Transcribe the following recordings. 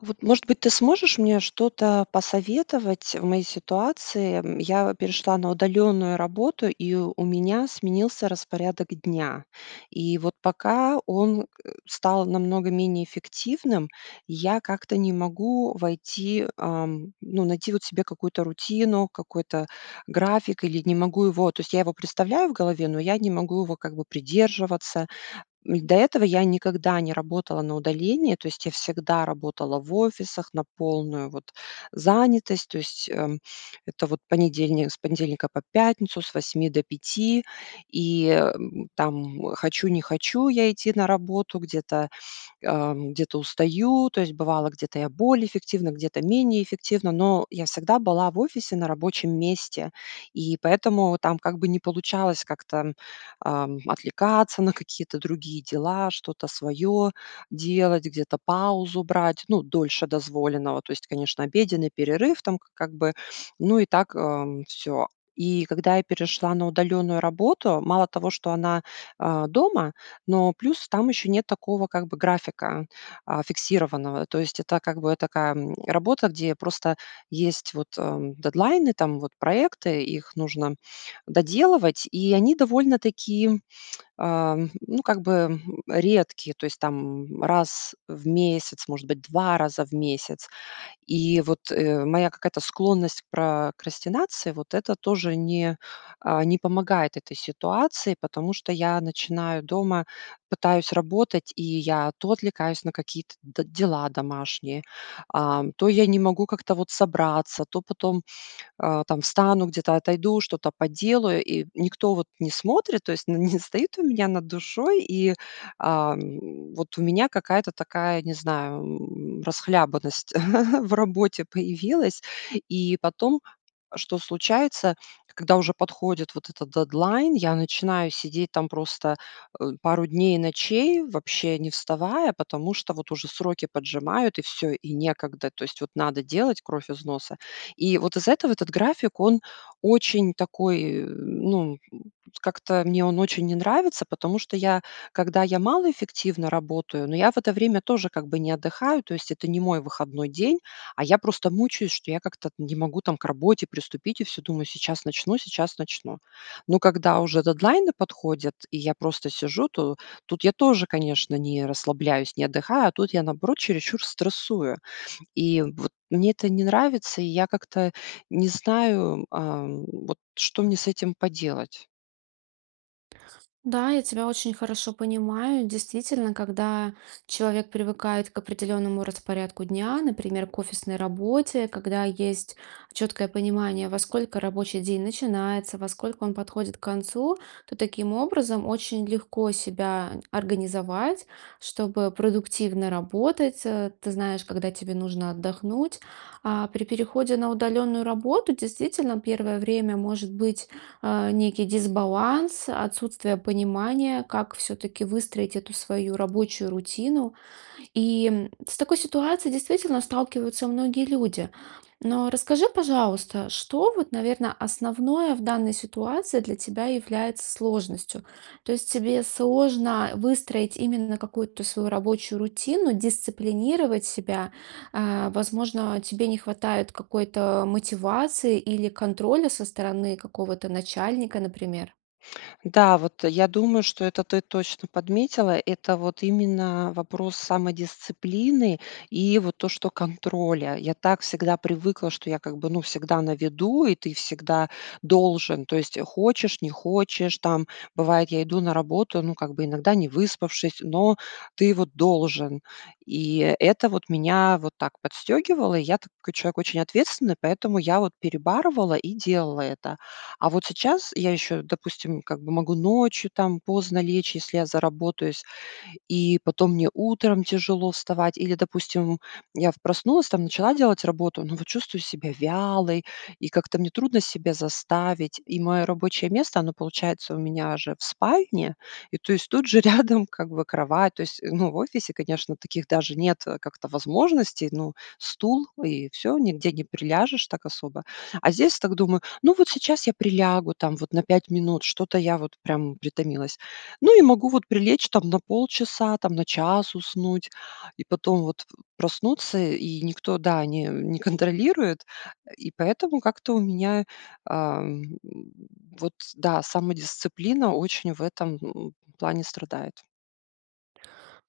Вот, может быть, ты сможешь мне что-то посоветовать в моей ситуации? М, я перешла на удалённую работу, и у меня сменился распорядок дня. И вот пока он, э, стал намного менее эффективным, я как-то не могу войти, ам, ну, найти вот себе какую-то рутину, какой-то график или не могу его, то есть я его представляю в голове, но я не могу его, как бы, придерживаться. М, до этого я никогда не работала на удаление, то есть я всегда работала в офисах на полную, вот, занятость, то есть, эм, это вот понедельник, с понедельника по пятницу, с 8 до 5. И, эм, там, м, хочу-не-хочу я идти на работу, где-то, ам, где-то устаю. То есть бывало, где-то я более эффективна, где-то менее эффективна, но я всегда была в офисе на рабочем месте. И поэтому там как бы не получалось как-то, м, ам, отвлекаться на какие-то другие дела, что-то своё делать, где-то паузу брать, ну, дольше дозволенного. То есть, конечно, обеденный перерыв там, к как бы, ну и так, эм, всё. И когда я перешла на удалённую работу, мало того, что она, а, дома, но плюс там ещё нет такого, как бы, графика, а, фиксированного. То есть это, как бы, такая, м, работа, где я просто есть вот, ам, дедлайны, там, вот проекты, их нужно доделывать, и они довольно-таки, ам, ну, как бы, м, редкие, то есть там, м, раз в месяц, может быть, 2 раза в месяц. И вот, э, моя какая-то склонность к прокрастинации, вот это тоже не, э, не, помогает этой ситуации, потому что я начинаю дома, пытаюсь работать, и я то отвлекаюсь на какие-то д дела домашние, а, то я не могу как-то вот собраться, то потом, а, там встану, где-то отойду, что-то поделаю, и никто вот не смотрит, то есть, н не стоит у меня над душой, и, ам, вот у меня какая-то такая, не знаю, м, расхлябанность в работе появилась. И потом, что случается, когда уже подходит вот этот дедлайн, я начинаю сидеть там просто, э, пару дней и ночей, вообще не вставая, потому что вот уже сроки поджимают, и всё, и некогда. То есть, вот, надо делать кровь из носа. И вот из-за этого этот график, он очень такой, э, ну, м, как-то мне он очень не нравится, потому что я, когда я малоэффективно работаю, но я в это время тоже, как бы, не отдыхаю, то есть это не мой выходной день, а я просто мучаюсь, что я как-то не могу там к работе приступить и всё думаю: "Сейчас начну, сейчас начну". Но когда уже дедлайны подходят, и я просто сижу, то тут я тоже, конечно, не расслабляюсь, не отдыхаю, а тут я, наоборот, чересчур стрессую. И вот мне это не нравится, и я как-то не знаю, ам, вот, что мне с этим поделать. Да, я тебя очень хорошо понимаю. Действительно, когда человек привыкает к определённому распорядку дня, например, к офисной работе, когда есть чёткое понимание, во сколько рабочий день начинается, во сколько он подходит к концу, то таким образом очень легко себя организовать, чтобы продуктивно работать. А ты знаешь, когда тебе нужно отдохнуть. А при переходе на удалённую работу действительно первое время может быть, а, некий дисбаланс, отсутствие понимания, как всё-таки выстроить эту свою рабочую рутину. И, м, с такой ситуацией действительно сталкиваются многие люди. Но расскажи, пожалуйста, что вот, наверное, основное в данной ситуации для тебя является сложностью? То есть тебе сложно, э, выстроить именно какую-то свою рабочую рутину, дисциплинировать себя? А, возможно, тебе не хватает какой-то мотивации или контроля со стороны какого-то начальника, например? Да, вот, э, я думаю, что это ты точно подметила- это вот именно вопрос самодисциплины и вот то, что контроля. Я так всегда привыкла, что я, как бы, ну, всегда на виду, и ты всегда должен, то есть, хочешь не хочешь, там, бывает, я иду на работу, ну, как бы, иногда не выспавшись, но ты вот должен. И это вот меня вот так подстёгивало. И я такой человек очень ответственный, поэтому я вот перебарывала и делала это. А вот сейчас я ещё, допустим, как бы, могу ночью, там, поздно лечь, если я заработаюсь, и потом мне утром тяжело вставать. Или, допустим, я проснулась, там, начала делать работу, но вот чувствую себя вялой, и как-то мне трудно себя заставить. И моё рабочее место- оно получается у меня же в спальне, и, то есть, тут же рядом, как бы, кровать. То есть, ну, в офисе, конечно, таких даже нет как-то возможностей: ну, стул- и всё, нигде не приляжешь так особо. А здесь так думаю: "Ну, вот сейчас я прилягу, там, вот на 5 минут, что-то я вот, прям, притомилась". Ну и могу вот прилечь, там, на полчаса, там, на час уснуть. И потом вот проснуться, и никто, да, не, э, не контролирует. Э, и поэтому как-то у меня, ам, вот, да, самодисциплина очень в этом, м, плане страдает.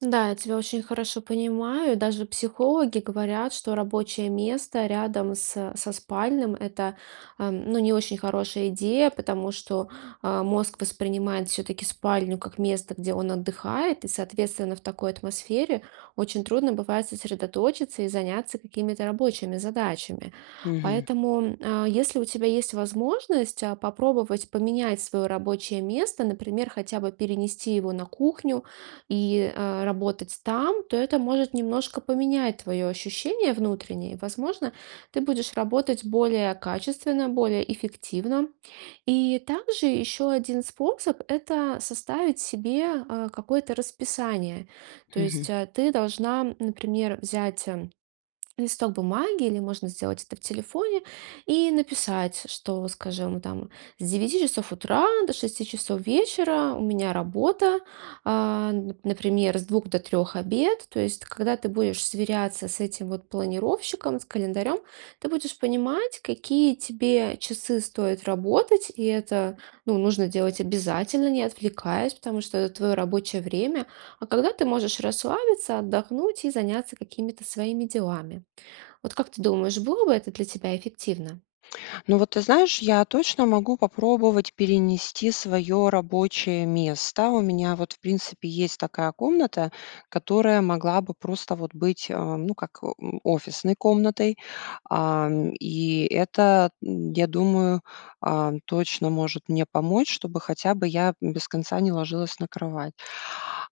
Да, я тебя очень хорошо понимаю. Даже психологи говорят, что рабочее место рядом с со спальным- это, ам, ну, не очень хорошая идея, потому что, а, мозг воспринимает всё-таки спальню как место, где он отдыхает. И, соответственно, в такой атмосфере очень трудно бывает сосредоточиться и заняться какими-то рабочими задачами. Мгм. Поэтому, м, а, если у тебя есть возможность, а, попробовать поменять своё рабочее место, например, хотя бы перенести его на кухню и, а, работать там, то это может немножко поменять твоё ощущение внутреннее. И, возможно, ты будешь работать более качественно, более эффективно. И также ещё один способ- это составить себе, а, какое-то расписание. То есть, Мгм. а, ты должна, м, например, взять, м, листок бумаги, или можно сделать это в телефоне, и написать, что, скажем, там с 9 часов утра до 6 часов вечера у меня работа, а, н например, с 2 до 3- обед. То есть, когда ты будешь сверяться с этим вот планировщиком, с календарём, ты будешь понимать, какие тебе часы стоит работать, и это, ну, нужно делать обязательно, не отвлекаясь, потому что это твоё рабочее время. А когда ты можешь расслабиться, отдохнуть и заняться какими-то своими делами? Вот как ты думаешь, было бы это для тебя эффективно? Ну, вот ты знаешь, я точно могу попробовать перенести своё рабочее место. У меня вот, в принципе, есть такая комната, которая могла бы просто вот быть, а, ну, как, м, офисной комнатой. Ам, и это, м, я думаю, ам, точно может мне помочь, чтобы хотя бы я, м, без конца не ложилась на кровать.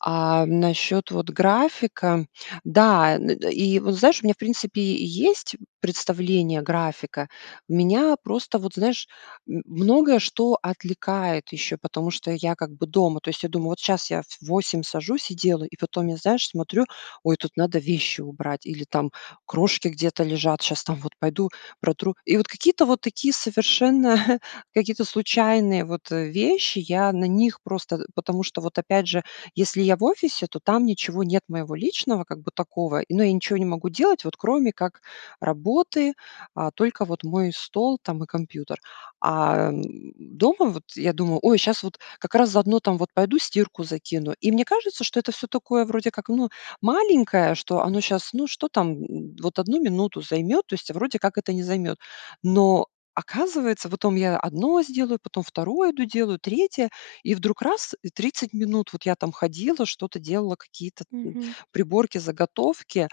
А насчёт вот графика, да, н н и, вот знаешь, у меня, в принципе, есть представление графика. Меня просто, вот знаешь, м, многое что отвлекает ещё, потому что я как бы дома. То есть я думаю: "Вот сейчас я в в 8 сажусь и делаю". И потом я, знаешь, смотрю: "Ой, тут надо вещи убрать или там крошки где-то лежат, щас там, вот пойду протру". И вот какие-то вот такие совершенно какие-то случайные вот, э, вещи. Я на них просто э, потому что вот, опять же, если я в офисе, то там ничего нет моего личного как бы такого, ну, я и ничего не могу делать, вот кроме как работы, а только вот мой стол там и компьютер. Ам, дома вот я думаю: "Ой, щас вот как раз заодно там вот пойду стирку закину". И мне кажется, что это всё такое вроде как, ну, маленькое, что оно щас, ну, что там, м, вот 1 минуту займет, то есть, а вроде как это не займет. Но оказывается, потом я одно сделаю, потом второе иду делаю, третье, и вдруг раз, и 30 минут вот я там ходила, что-то делала, какие-то, м, Мгм. приборки, заготовки.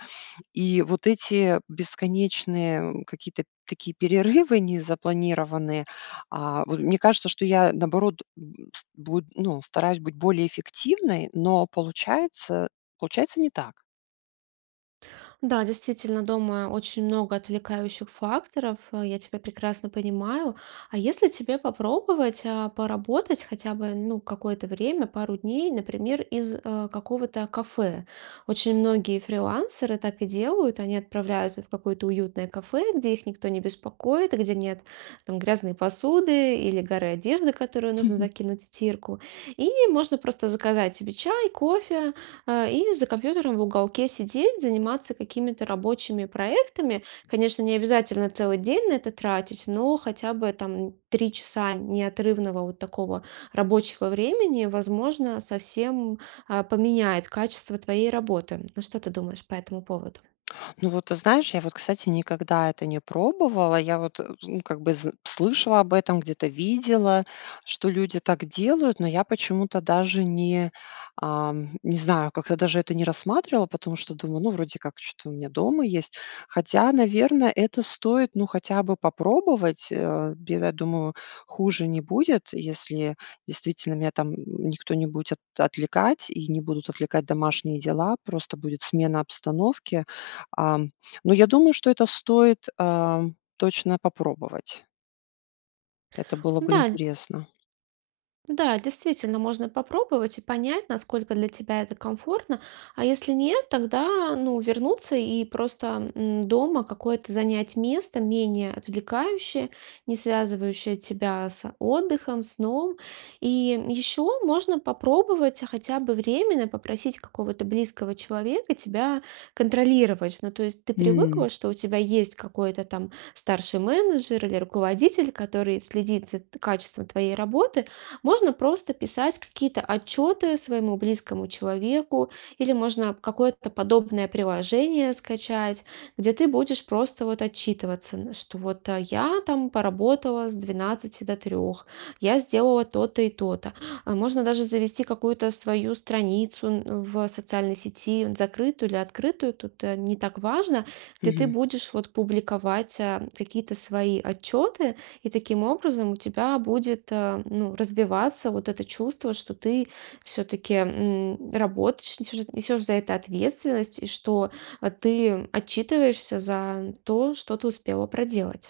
И вот эти, бесконечные, э, какие-то такие перерывы незапланированные, а, вот мне кажется, что я, наоборот, м, с буд ну, стараюсь быть более эффективной, но получается, получается не так. Да, действительно, дома очень много отвлекающих факторов. Э, я тебя прекрасно понимаю. А если тебе попробовать, а, поработать хотя бы, ну, какое-то время, пару дней, например, из, а, какого-то кафе? Очень многие фрилансеры так и делают. Они отправляются в какое-то уютное кафе, где их никто не беспокоит и где нет, там, грязной посуды или горы одежды, которую нужно закинуть в стирку. И можно просто заказать себе чай, кофе, а, и за компьютером в уголке сидеть, заниматься какими-то рабочими проектами. Конечно, не обязательно целый день на это тратить, но хотя бы там 3 часа неотрывного вот такого рабочего времени, возможно, совсем, а, поменяет качество твоей работы, м? Что ты думаешь по этому поводу? Ну вот, ты знаешь, я вот, кстати, никогда это не пробовала. Я вот, э, ну, как бы, зн слышала об этом, где-то видела, что люди так делают, но я почему-то даже не, ам, не знаю, как-то даже это не рассматривала, потому что думаю: "Ну, вроде как чё-то у меня дома есть". Хотя, наверное, это стоит, ну, хотя бы попробовать. А, бе я думаю, хуже не будет, если действительно меня там, м, никто не будет отвлекать, и не будут отвлекать домашние дела, просто будет смена обстановки. Ам, но я думаю, что это стоит, ам, точно попробовать. Это было бы Да, ль интересно. Да, действительно, можно попробовать и понять, насколько для тебя это комфортно, а если нет, тогда, а, ну, вернуться и просто, м, дома какое-то занять место менее отвлекающее, не связывающее тебя с, а, отдыхом, сном. И, м, еще можно попробовать хотя бы временно попросить какого-то близкого человека тебя контролировать. Ну, то есть ты М. привыкла, что у тебя есть какой-то там старший менеджер или руководитель, который следит за т качеством твоей работы. Можно просто писать какие-то отчеты своему близкому человеку, или можно, а, какое-то подобное приложение скачать, где ты будешь просто вот отчитываться, н что вот я там поработала с 12 до 3, я сделала то-то и то-то. А можно даже завести какую-то свою страницу, н в социальной сети, н закрытую или открытую, тут, э, не так важно. Где ты Мгм. будешь вот публиковать, а, какие-то свои отчёты, и таким образом у тебя будет, а, ну, развиваться вот это чувство, что ты все-таки, м, работаешь, несешь несешь за это ответственность, и что, а, ты, м, отчитываешься за то, что ты успела проделать.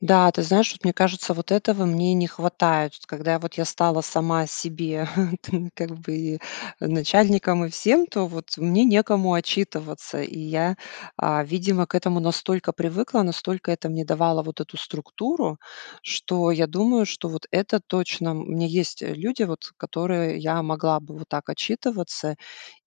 Да, ты знаешь, вот мне кажется, вот этого мне и не хватает. Вот когда я вот я стала сама себе ты как бы начальником и всем, то вот мне некому отчитываться. И я, а, видимо, к этому настолько привыкла, настолько это мне давало вот эту структуру, что я думаю, что вот это точно м, у меня есть, э, люди, вот, которые я могла бы вот так отчитываться,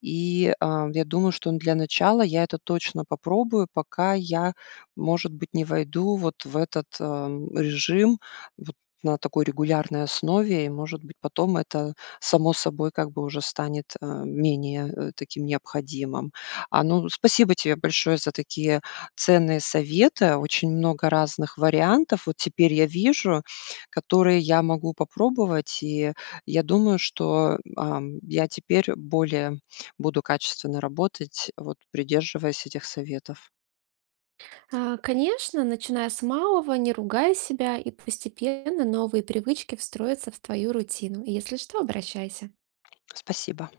и, а, я думаю, что, ну, для начала я это точно попробую, пока я, может быть, не войду вот в этот, ам, режим вот на такой регулярной основе и, может быть, потом это само собой как бы уже станет, э, менее, э, таким необходимым. А, ну, спасибо тебе большое за такие ценные советы, очень много разных вариантов вот теперь я вижу, которые я могу попробовать, и я думаю, что, м, ам, я теперь более буду качественно работать, вот придерживаясь этих советов. А, конечно, начиная с малого, не ругай себя, и постепенно новые привычки встроятся в твою рутину. Если что, обращайся. Спасибо.